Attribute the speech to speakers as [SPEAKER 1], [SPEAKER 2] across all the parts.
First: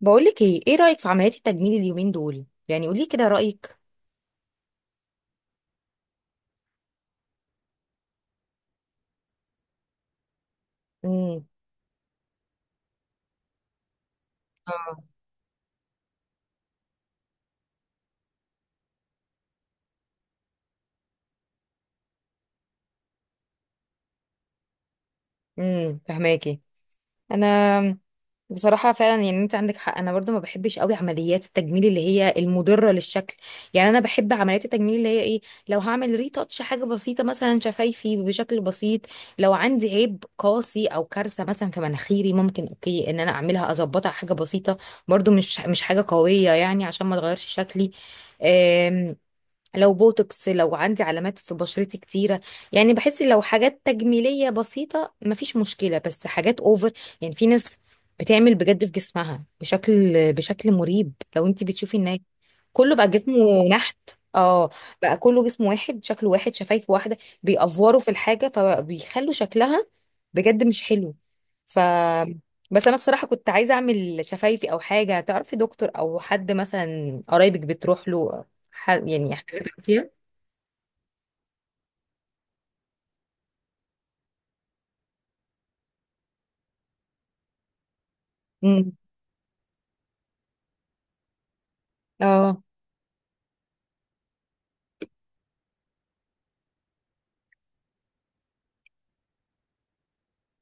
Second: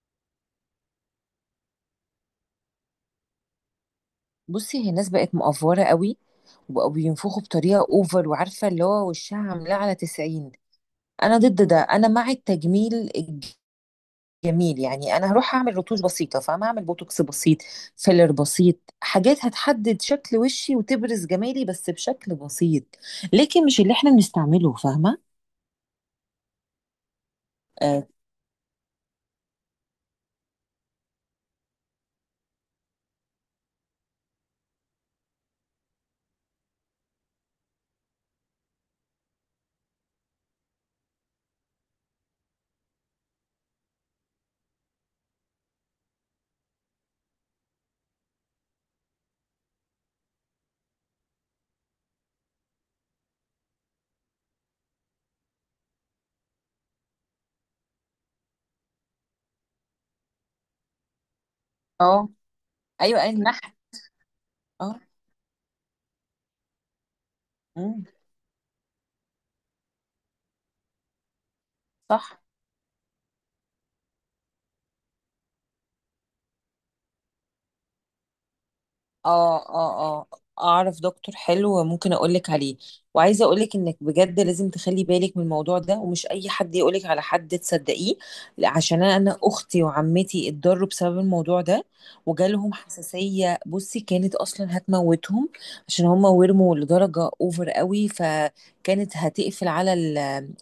[SPEAKER 1] بقولك ايه رأيك في عمليات التجميل اليومين دول؟ يعني قولي كده رأيك.
[SPEAKER 2] بصي هي الناس بقت مقفورة قوي، وبقوا بينفخوا بطريقة اوفر، وعارفة اللي هو وشها عاملاه على 90. انا
[SPEAKER 1] امم.
[SPEAKER 2] ضد ده. انا مع التجميل الجميل،
[SPEAKER 1] اه.
[SPEAKER 2] يعني انا هروح اعمل رتوش بسيطة، فاهمة؟ اعمل بوتوكس بسيط، فيلر بسيط، حاجات هتحدد شكل وشي وتبرز جمالي بس بشكل بسيط. لكن مش اللي احنا بنستعمله، فاهمة؟
[SPEAKER 1] امم. فهماكي. انا
[SPEAKER 2] اه.
[SPEAKER 1] بصراحة فعلا يعني انت عندك حق. انا برضو ما بحبش قوي عمليات التجميل اللي هي المضرة للشكل. يعني انا بحب عمليات التجميل اللي هي ايه؟ لو هعمل ريتاتش حاجة بسيطة مثلا شفايفي بشكل بسيط. لو عندي عيب قاسي او كارثة مثلا في مناخيري، ممكن اوكي ان انا اعملها اظبطها حاجة بسيطة. برضو مش حاجة قوية يعني عشان ما تغيرش شكلي. لو بوتوكس، لو عندي علامات في بشرتي كتيرة. يعني بحس لو حاجات تجميلية بسيطة مفيش مشكلة، بس حاجات اوفر. يعني في ناس بتعمل بجد في جسمها بشكل مريب. لو انت بتشوفي الناس،
[SPEAKER 2] آه.
[SPEAKER 1] كله بقى
[SPEAKER 2] ايوه، اي.
[SPEAKER 1] جسمه نحت. اه.
[SPEAKER 2] اه.
[SPEAKER 1] بقى كله جسم واحد، شكله واحد، شفايف واحدة، بيأفوروا
[SPEAKER 2] مم.
[SPEAKER 1] في الحاجة فبيخلوا شكلها بجد مش حلو. ف
[SPEAKER 2] صح.
[SPEAKER 1] بس انا الصراحة كنت عايزة اعمل شفايفي او حاجة. تعرفي دكتور او حد مثلا قرايبك بتروح له؟ يعني
[SPEAKER 2] اه،
[SPEAKER 1] حاجات فيها.
[SPEAKER 2] اه، اه. اعرف دكتور حلو، ممكن اقولك عليه. وعايزه اقولك انك بجد لازم تخلي بالك من الموضوع ده، ومش اي حد يقولك على حد تصدقيه. لا،
[SPEAKER 1] امم.
[SPEAKER 2] عشان أنا اختي وعمتي اتضروا بسبب الموضوع ده.
[SPEAKER 1] اه.
[SPEAKER 2] وجالهم حساسيه، بصي كانت اصلا هتموتهم. عشان هم ورموا لدرجه اوفر قوي، فكانت هتقفل على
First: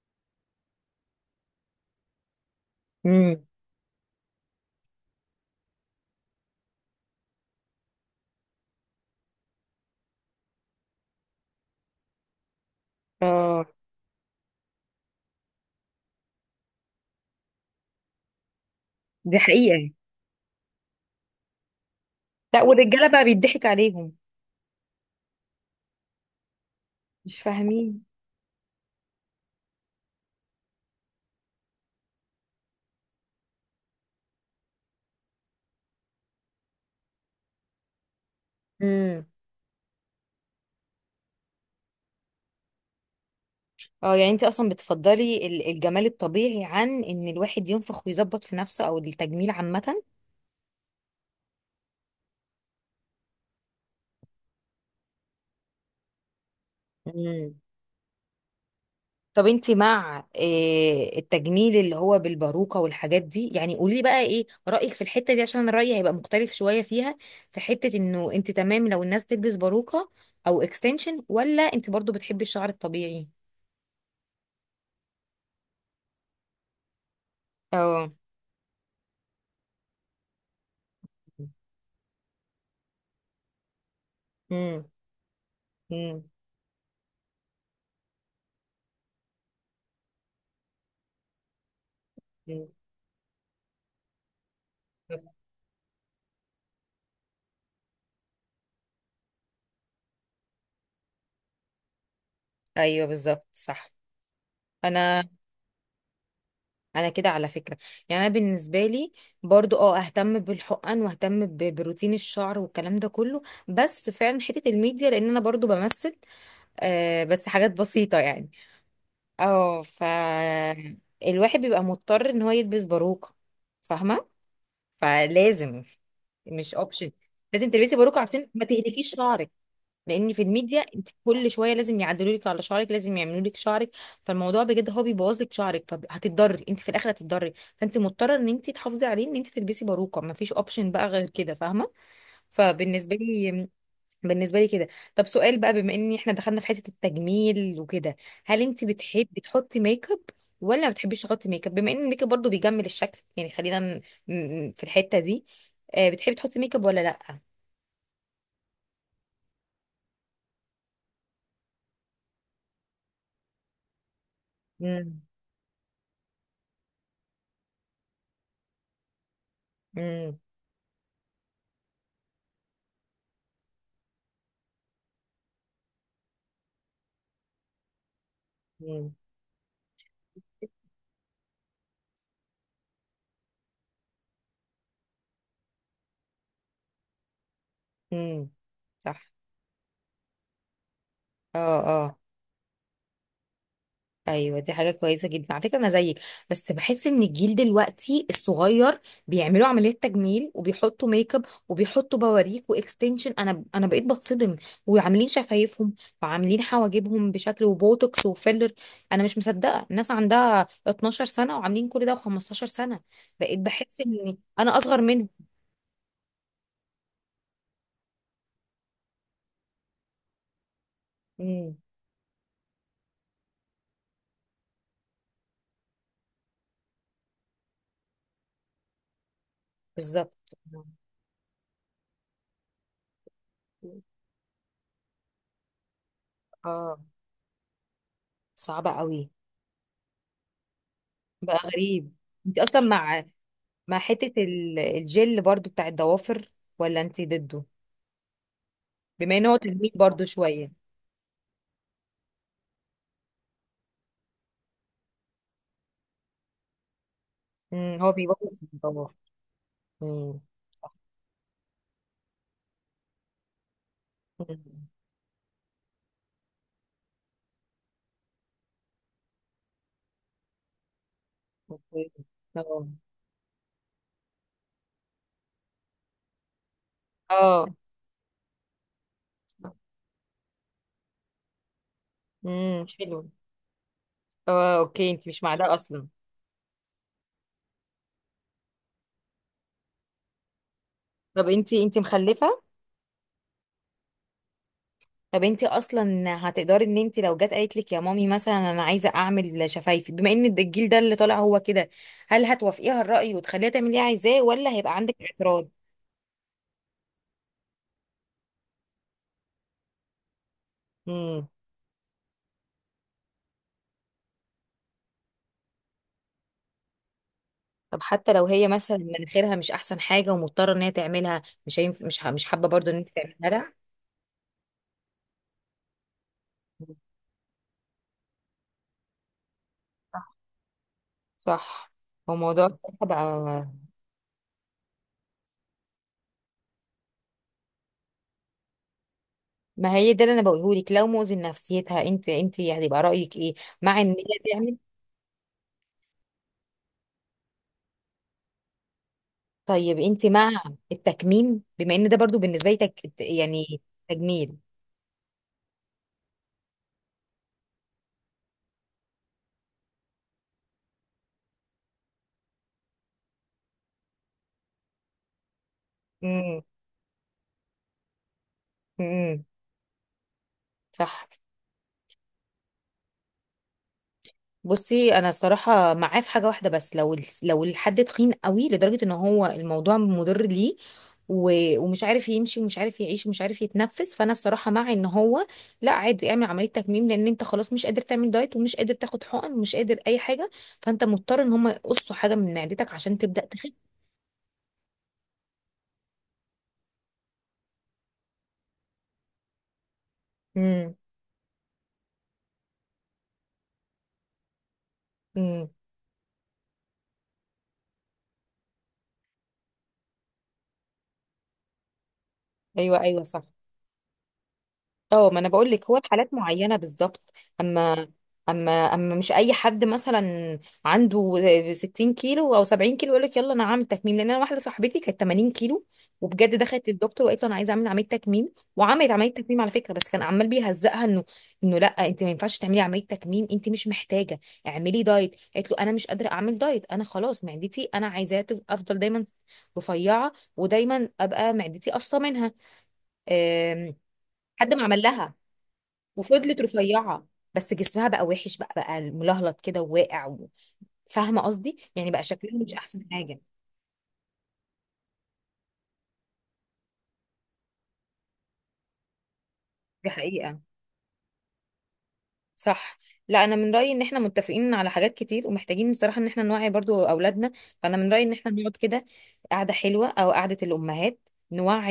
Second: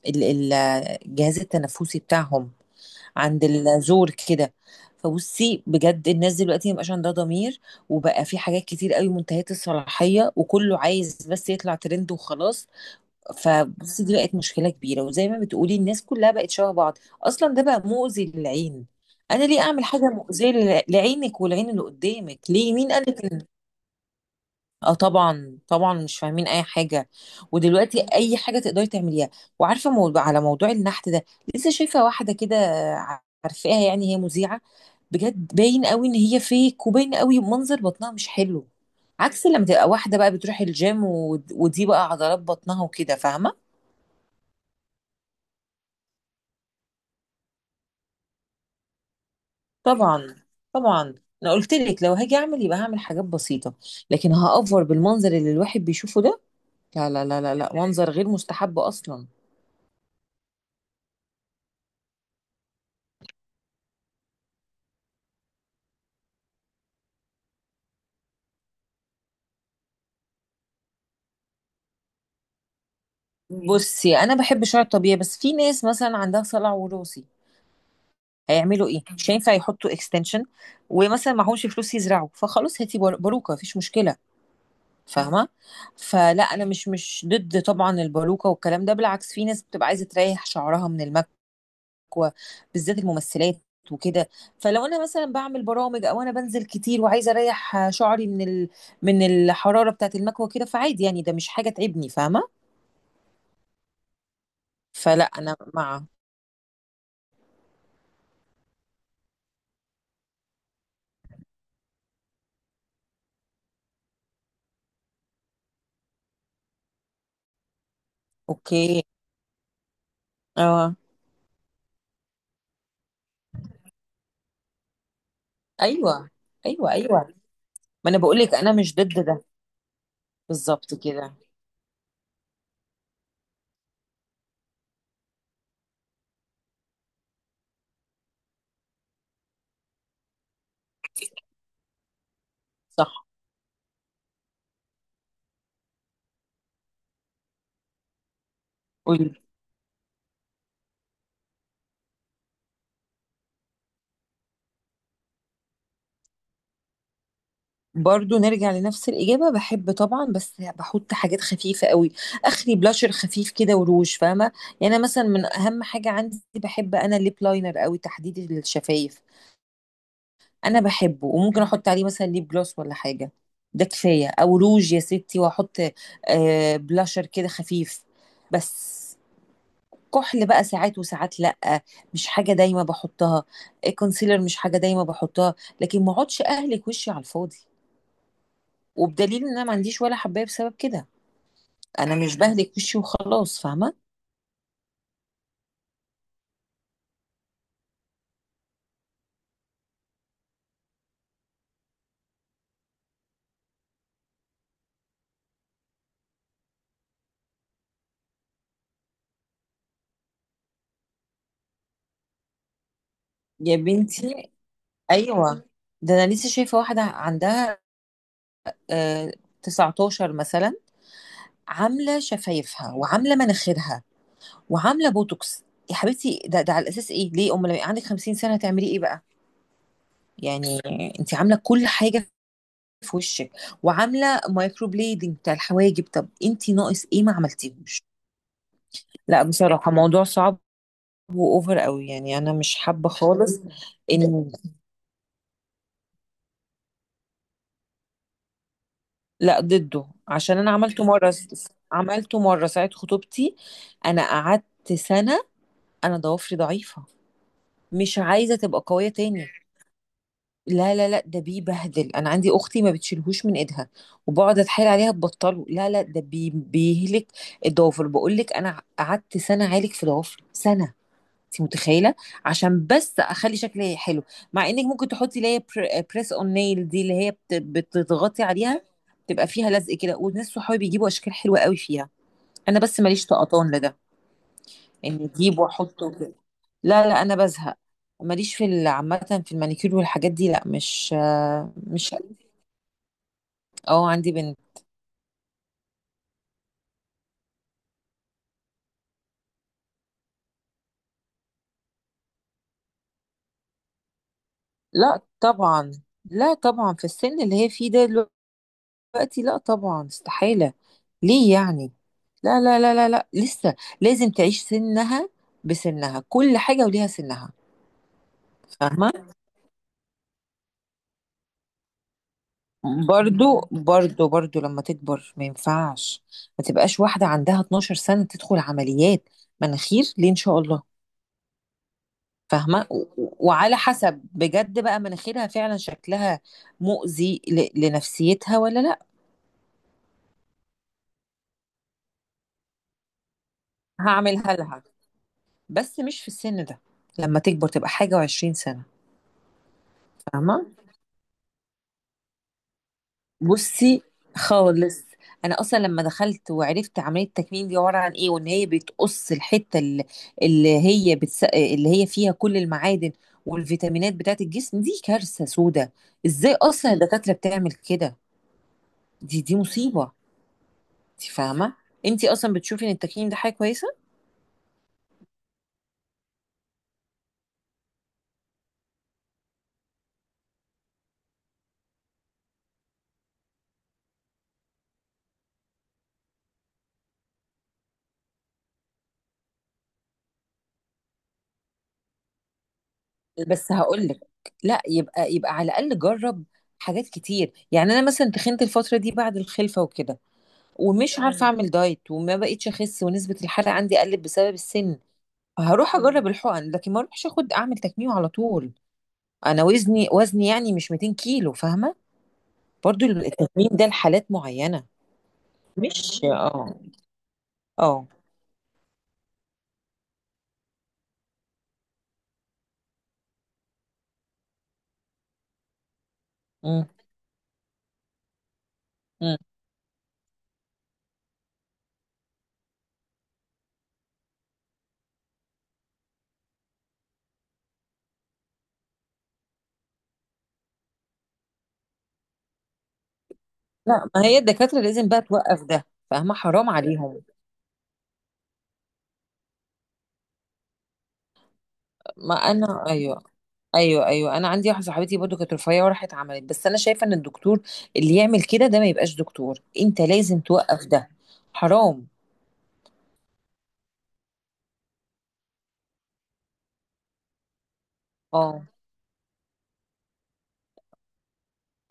[SPEAKER 2] ال- ال- الجهاز التنفسي بتاعهم،
[SPEAKER 1] امم.
[SPEAKER 2] عند الزور كده. فبصي بجد الناس دلوقتي مبقاش عندها ضمير، وبقى في حاجات كتير قوي منتهية الصلاحية، وكله عايز بس يطلع ترند وخلاص.
[SPEAKER 1] اه.
[SPEAKER 2] فبصي دي بقت مشكلة كبيرة، وزي ما بتقولي الناس كلها بقت شبه بعض. اصلا ده بقى مؤذي للعين.
[SPEAKER 1] دي
[SPEAKER 2] انا ليه اعمل
[SPEAKER 1] حقيقة.
[SPEAKER 2] حاجة مؤذية لعينك والعين اللي قدامك؟
[SPEAKER 1] لا،
[SPEAKER 2] ليه؟ مين
[SPEAKER 1] والرجالة بقى
[SPEAKER 2] قالك؟
[SPEAKER 1] بيضحك عليهم.
[SPEAKER 2] اه، طبعا طبعا، مش فاهمين اي حاجه.
[SPEAKER 1] مش فاهمين.
[SPEAKER 2] ودلوقتي اي حاجه تقدري تعمليها. وعارفه موضوع على موضوع النحت ده، لسه شايفه واحده كده، عارفاها، يعني هي مذيعه. بجد باين قوي ان هي فيك، وباين قوي منظر بطنها مش حلو.
[SPEAKER 1] امم.
[SPEAKER 2] عكس لما تبقى واحده بقى بتروح الجيم، و- ودي بقى عضلات بطنها وكده، فاهمه؟
[SPEAKER 1] اه. يعني انت اصلا بتفضلي الجمال الطبيعي عن ان الواحد ينفخ ويظبط في نفسه او التجميل عامة؟
[SPEAKER 2] طبعا، طبعا. انا قلت لك لو هاجي اعمل يبقى هعمل حاجات بسيطه. لكن هافور بالمنظر اللي الواحد بيشوفه ده؟ لا لا لا لا
[SPEAKER 1] امم.
[SPEAKER 2] لا، منظر غير مستحب اصلا.
[SPEAKER 1] طب انت مع التجميل اللي هو بالباروكة والحاجات دي؟ يعني قولي لي بقى ايه رأيك في الحتة دي، عشان رأيي هيبقى مختلف شوية فيها. في حتة انه انت تمام لو الناس تلبس باروكة او اكستنشن، ولا انت برضو بتحبي الشعر الطبيعي؟
[SPEAKER 2] بصي انا بحب شعر طبيعي، بس في ناس مثلا عندها صلع وراثي،
[SPEAKER 1] اه.
[SPEAKER 2] هيعملوا ايه؟ مش هينفع يحطوا اكستنشن، ومثلا معهمش فلوس يزرعوا، فخلاص هاتي باروكه، مفيش مشكله،
[SPEAKER 1] امم.
[SPEAKER 2] فاهمه؟
[SPEAKER 1] امم.
[SPEAKER 2] فلا انا مش ضد طبعا الباروكه والكلام ده، بالعكس، في ناس بتبقى عايزه تريح شعرها من المكوه،
[SPEAKER 1] أمم.
[SPEAKER 2] بالذات الممثلات وكده. فلو انا مثلا بعمل برامج، او انا بنزل كتير وعايزه اريح شعري من الحراره بتاعت المكوه كده، فعادي، يعني ده مش حاجه تعبني، فاهمه؟
[SPEAKER 1] ايوه بالظبط صح.
[SPEAKER 2] فلا
[SPEAKER 1] انا
[SPEAKER 2] انا مع.
[SPEAKER 1] انا كده على فكره. يعني انا بالنسبه لي، برضو اهتم بالحقن واهتم بروتين الشعر والكلام ده كله. بس فعلا حته الميديا لان انا برضو بمثل، بس حاجات بسيطه يعني.
[SPEAKER 2] اوكي.
[SPEAKER 1] اه.
[SPEAKER 2] اه.
[SPEAKER 1] الواحد بيبقى مضطر ان هو يلبس باروكه. فاهمه؟ فلازم.
[SPEAKER 2] ايوه،
[SPEAKER 1] مش
[SPEAKER 2] ايوه،
[SPEAKER 1] اوبشن.
[SPEAKER 2] ايوه،
[SPEAKER 1] لازم تلبسي
[SPEAKER 2] ما انا
[SPEAKER 1] باروكه
[SPEAKER 2] بقول
[SPEAKER 1] عشان
[SPEAKER 2] لك
[SPEAKER 1] ما
[SPEAKER 2] انا مش
[SPEAKER 1] تهلكيش
[SPEAKER 2] ضد ده.
[SPEAKER 1] شعرك. لان في الميديا
[SPEAKER 2] بالظبط
[SPEAKER 1] انت
[SPEAKER 2] كده.
[SPEAKER 1] كل شويه لازم يعدلوا لك على شعرك، لازم يعملوا لك شعرك. فالموضوع بجد هو بيبوظ لك شعرك، فهتتضري، انت في الاخر هتتضري، فانت مضطره ان انت تحافظي عليه، ان انت تلبسي باروكه، ما فيش اوبشن بقى غير كده. فاهمه؟ فبالنسبه
[SPEAKER 2] صح.
[SPEAKER 1] لي، بالنسبه لي كده. طب سؤال بقى، بما ان احنا دخلنا في حته التجميل وكده، هل انت
[SPEAKER 2] قولي.
[SPEAKER 1] بتحبي تحطي ميك اب ولا ما بتحبيش تحطي ميك اب؟ بما ان الميك اب برضه بيجمل الشكل، يعني خلينا في الحته دي. بتحبي تحطي ميك اب ولا لا؟
[SPEAKER 2] برضو نرجع لنفس الإجابة، بحب طبعا، بس بحط حاجات خفيفة قوي، آخري بلاشر خفيف كده وروج، فاهمة؟ يعني أنا
[SPEAKER 1] امم.
[SPEAKER 2] مثلا من أهم حاجة عندي، بحب أنا الليب لاينر قوي، تحديد الشفايف
[SPEAKER 1] امم.
[SPEAKER 2] أنا بحبه. وممكن أحط عليه مثلا ليب جلوس ولا حاجة، ده كفاية. أو روج يا ستي، وأحط آه بلاشر كده خفيف بس. كحل بقى ساعات وساعات، لأ، مش حاجة دايما باحطها. كونسيلر مش حاجة دايما باحطها. لكن ما اقعدش أهلِك وشي على الفاضي،
[SPEAKER 1] امم. صح.
[SPEAKER 2] وبدليل إن أنا ما عنديش ولا حباية بسبب كده،
[SPEAKER 1] اه.
[SPEAKER 2] أنا
[SPEAKER 1] اه.
[SPEAKER 2] مش باهلِك وشي وخلاص، فاهمة؟
[SPEAKER 1] ايوه، دي حاجه كويسه جدا على فكره، انا زيك. بس بحس ان الجيل دلوقتي الصغير بيعملوا عمليات تجميل وبيحطوا ميك اب وبيحطوا بواريك واكستنشن. انا بقيت بتصدم، وعاملين شفايفهم، وعاملين حواجبهم بشكل، وبوتوكس وفيلر. انا مش مصدقه الناس عندها 12 سنه وعاملين كل ده، و15 سنه. بقيت
[SPEAKER 2] يا
[SPEAKER 1] بحس ان
[SPEAKER 2] بنتي،
[SPEAKER 1] انا اصغر منهم.
[SPEAKER 2] أيوه، ده أنا لسه شايفة واحدة عندها آآ 19 مثلًا،
[SPEAKER 1] امم.
[SPEAKER 2] عاملة شفايفها، وعاملة مناخيرها، وعاملة بوتوكس. يا حبيبتي ده على أساس إيه؟ ليه؟ أمّال لمّا يبقى عندِك 50 سنة هتعملي إيه بقى؟
[SPEAKER 1] بالظبط.
[SPEAKER 2] يعني أنتِ عاملة كل حاجة في وشِك، وعاملة microblading بتاع الحواجب، طَب أنتِ
[SPEAKER 1] اه.
[SPEAKER 2] ناقص إيه ما عملتيهوش؟
[SPEAKER 1] صعبه قوي.
[SPEAKER 2] لأ بصراحة موضوع صعب،
[SPEAKER 1] بقى
[SPEAKER 2] وأوفر أوي،
[SPEAKER 1] غريب.
[SPEAKER 2] يعني أنا
[SPEAKER 1] انت
[SPEAKER 2] مش
[SPEAKER 1] اصلا
[SPEAKER 2] حابة
[SPEAKER 1] مع
[SPEAKER 2] خالص.
[SPEAKER 1] مع حتة
[SPEAKER 2] إن
[SPEAKER 1] الجل برضو بتاع الضوافر، ولا انتي ضده؟ بما ان هو
[SPEAKER 2] لأ
[SPEAKER 1] تجميل
[SPEAKER 2] ضده،
[SPEAKER 1] برضو
[SPEAKER 2] عشان
[SPEAKER 1] شوية.
[SPEAKER 2] أنا عملته مرّة ساعة خطوبتي، أنا قعدت سَنة. أنا ضوافري ضعيفة،
[SPEAKER 1] هو
[SPEAKER 2] مش عايزة
[SPEAKER 1] بيبوظ
[SPEAKER 2] تبقى قوية
[SPEAKER 1] الضوافر.
[SPEAKER 2] تاني.
[SPEAKER 1] امم.
[SPEAKER 2] لا، لا، لأ، ده بيبهدل، أنا عندي أختي ما بتشيلهوش من إيدها، وباقعد
[SPEAKER 1] أمم.
[SPEAKER 2] أتحايل عليها تبطّله. لا، لأ ده بيهلك الضوافر، باقول لِك أنا قعدت سَنة أعالج في ضوافري، سَنة. انت
[SPEAKER 1] اوكي.
[SPEAKER 2] متخيله؟ عشان
[SPEAKER 1] اه.
[SPEAKER 2] بس اخلي شكلي حلو. مع انك ممكن تحطي اللي هي بريس اون نيل دي، اللي هي
[SPEAKER 1] اه.
[SPEAKER 2] بتضغطي عليها، تبقى فيها لزق كده، وناس صحابي بيجيبوا اشكال حلوه قوي فيها. انا بس ماليش
[SPEAKER 1] حلو.
[SPEAKER 2] طقطان لده،
[SPEAKER 1] اه، اوكي،
[SPEAKER 2] اني
[SPEAKER 1] انتي مش مع
[SPEAKER 2] اجيب
[SPEAKER 1] ده اصلا.
[SPEAKER 2] واحطه كده. لا لا، انا بزهق، ماليش في عامه في المانيكير والحاجات دي، لا مش
[SPEAKER 1] طب
[SPEAKER 2] آه،
[SPEAKER 1] انتي
[SPEAKER 2] مش
[SPEAKER 1] مخلفة؟
[SPEAKER 2] اه. عندي بنت.
[SPEAKER 1] طب انتي اصلا هتقدري ان انتي لو جت قالت لك يا مامي مثلا انا عايزة اعمل شفايفي، بما ان الجيل ده اللي طالع هو كده، هل هتوافقيها الرأي وتخليها تعمل اللي هي عايزاه، ولا هيبقى عندك
[SPEAKER 2] لا
[SPEAKER 1] اعتراض؟
[SPEAKER 2] طبعا. لا طبعا، في السن اللي هي فيه ده دلوقتي، لا طبعا، استحالة. ليه يعني؟ لا لا لا لا لا، لسه لازم تعيش سنها، بسنها كل حاجة وليها سنها،
[SPEAKER 1] طب حتى لو هي مثلا
[SPEAKER 2] فاهمة؟
[SPEAKER 1] مناخيرها مش احسن حاجه، ومضطره ان هي تعملها، مش هينف... مش ح... مش حابه برضو ان انت تعملها؟
[SPEAKER 2] برضو
[SPEAKER 1] لا.
[SPEAKER 2] برضو برضو لما تكبر ما ينفعش، ما تبقاش واحدة عندها 12 سنة تدخل عمليات مناخير، ليه
[SPEAKER 1] صح.
[SPEAKER 2] إن شاء الله؟
[SPEAKER 1] صح. هو موضوع
[SPEAKER 2] فاهمة؟
[SPEAKER 1] الصحه
[SPEAKER 2] و- و-
[SPEAKER 1] بقى.
[SPEAKER 2] وعلى حسب بجد بقى مناخيرها فعلا شكلها مؤذي لنفسيتها ولا لا.
[SPEAKER 1] ما هي ده اللي انا بقوله لك، لو مؤذي لنفسيتها انت هتبقى رايك ايه؟ مع ان هي
[SPEAKER 2] هعملها
[SPEAKER 1] تعمل.
[SPEAKER 2] لها، بس مش في السن ده، لما تكبر تبقى حاجة وعشرين سنة،
[SPEAKER 1] طيب انت مع
[SPEAKER 2] فاهمة؟
[SPEAKER 1] التكميم؟ بما ان ده برضو بالنسبه لي يعني
[SPEAKER 2] بصي
[SPEAKER 1] تجميل.
[SPEAKER 2] خالص، انا اصلا لما دخلت وعرفت عمليه التكميم دي عباره عن ايه، وان هي بتقص الحته اللي هي اللي هي فيها كل المعادن والفيتامينات بتاعت الجسم، دي كارثه سودة. ازاي
[SPEAKER 1] امم.
[SPEAKER 2] اصلا الدكاتره بتعمل كده؟ دي
[SPEAKER 1] امم.
[SPEAKER 2] دي مصيبه. انت
[SPEAKER 1] صح.
[SPEAKER 2] فاهمه؟ انت اصلا بتشوفي ان التكميم ده حاجه كويسه؟
[SPEAKER 1] بصي، انا الصراحه معاه في حاجه واحده بس، لو لو الحد تخين قوي لدرجه ان هو الموضوع مضر ليه، ومش عارف يمشي ومش عارف يعيش ومش عارف يتنفس، فانا الصراحه مع ان هو لا، عادي اعمل عمليه تكميم، لان انت خلاص مش قادر تعمل دايت ومش قادر تاخد حقن ومش قادر اي حاجه، فانت مضطر ان هم يقصوا حاجه من معدتك عشان تبدا تخف.
[SPEAKER 2] بس هقول لك، لا، يبقى على الاقل جرب حاجات كتير، يعني انا مثلا تخنت الفتره دي بعد الخلفه وكده،
[SPEAKER 1] امم.
[SPEAKER 2] ومش عارفه اعمل دايت، وما بقيتش اخس، ونسبه الحرق عندي قلت بسبب السن،
[SPEAKER 1] امم.
[SPEAKER 2] هروح اجرب الحقن، لكن ما اروحش اخد اعمل تكميم على طول. انا وزني يعني مش 200 كيلو، فاهمه؟
[SPEAKER 1] ايوه،
[SPEAKER 2] برضو
[SPEAKER 1] ايوه، صح.
[SPEAKER 2] التكميم ده لحالات معينه،
[SPEAKER 1] اه، ما انا بقول لك هو
[SPEAKER 2] مش
[SPEAKER 1] الحالات
[SPEAKER 2] اه.
[SPEAKER 1] معينه بالظبط.
[SPEAKER 2] اه.
[SPEAKER 1] اما اما مش اي حد مثلا عنده 60 كيلو او 70 كيلو يقول لك يلا انا هعمل تكميم. لان انا واحده صاحبتي كانت 80 كيلو، وبجد
[SPEAKER 2] مم.
[SPEAKER 1] دخلت للدكتور وقالت له انا عايزه اعمل عمليه تكميم، وعملت عمليه
[SPEAKER 2] مم.
[SPEAKER 1] تكميم على فكره. بس كان عمال بيهزقها انه لا، انت ما ينفعش تعملي عمليه تكميم، انت مش محتاجه، اعملي دايت. قالت له انا مش قادره اعمل دايت، انا خلاص معدتي انا عايزاها افضل دايما رفيعه ودايما ابقى معدتي قصه منها. أم.
[SPEAKER 2] لا، ما هي
[SPEAKER 1] حد
[SPEAKER 2] الدكاتره
[SPEAKER 1] ما عمل
[SPEAKER 2] لازم بقى
[SPEAKER 1] لها،
[SPEAKER 2] توقف ده، فاهمه؟
[SPEAKER 1] وفضلت
[SPEAKER 2] حرام عليهم.
[SPEAKER 1] رفيعة، بس جسمها بقى وحش، بقى ملهلط كده وواقع. فاهمة قصدي؟ يعني بقى
[SPEAKER 2] ما
[SPEAKER 1] شكلها مش
[SPEAKER 2] انا،
[SPEAKER 1] أحسن
[SPEAKER 2] ايوه،
[SPEAKER 1] حاجة.
[SPEAKER 2] ايوه، ايوه، انا عندي واحده صاحبتي برضو كانت رفيعه وراحت عملت، بس انا شايفه ان الدكتور اللي يعمل كده ده ما يبقاش دكتور، انت
[SPEAKER 1] دي
[SPEAKER 2] لازم
[SPEAKER 1] حقيقة.
[SPEAKER 2] توقف ده، حرام.
[SPEAKER 1] صح. لا، انا من رايي ان احنا متفقين على حاجات كتير، ومحتاجين بصراحه ان احنا نوعي برضو اولادنا. فانا من رايي ان احنا
[SPEAKER 2] اه.
[SPEAKER 1] نقعد كده، قعده حلوه او قعده الامهات،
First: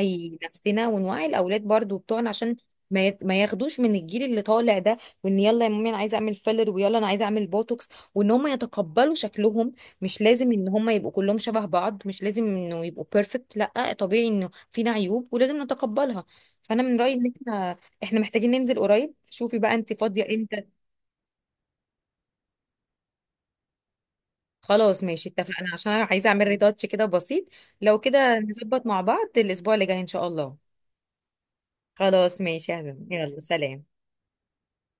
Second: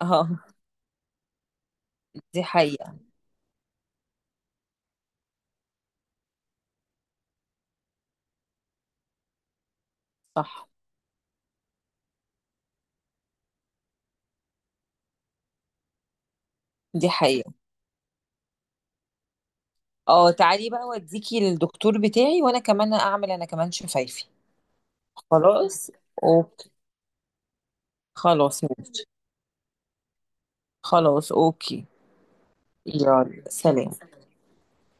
[SPEAKER 2] اه.
[SPEAKER 1] نفسنا ونوعي الاولاد برضو بتوعنا،
[SPEAKER 2] دي
[SPEAKER 1] عشان
[SPEAKER 2] حقيقة.
[SPEAKER 1] ما ياخدوش من الجيل اللي طالع ده. وان يلا يا مامي انا عايزه اعمل فيلر، ويلا انا عايزه اعمل بوتوكس، وان هم يتقبلوا شكلهم. مش لازم ان
[SPEAKER 2] صح.
[SPEAKER 1] هم يبقوا كلهم شبه بعض، مش لازم انه يبقوا بيرفكت. لا، طبيعي انه فينا عيوب ولازم نتقبلها. فانا من
[SPEAKER 2] دي
[SPEAKER 1] رايي ان
[SPEAKER 2] حقيقة.
[SPEAKER 1] احنا محتاجين ننزل قريب. شوفي بقى انت فاضيه
[SPEAKER 2] اه،
[SPEAKER 1] امتى؟
[SPEAKER 2] تعالي بقى، وديكي للدكتور بتاعي، وانا كمان اعمل، انا كمان شفايفي.
[SPEAKER 1] خلاص، ماشي، اتفقنا،
[SPEAKER 2] خلاص.
[SPEAKER 1] عشان أنا عايزة اعمل
[SPEAKER 2] اوكي.
[SPEAKER 1] ريتاتش كده بسيط. لو كده
[SPEAKER 2] خلاص
[SPEAKER 1] نظبط مع
[SPEAKER 2] ماشي.
[SPEAKER 1] بعض الاسبوع اللي جاي ان شاء الله.
[SPEAKER 2] خلاص اوكي.
[SPEAKER 1] خلاص ماشي يا حبيبي، يلا
[SPEAKER 2] يلا
[SPEAKER 1] سلام.
[SPEAKER 2] سلام.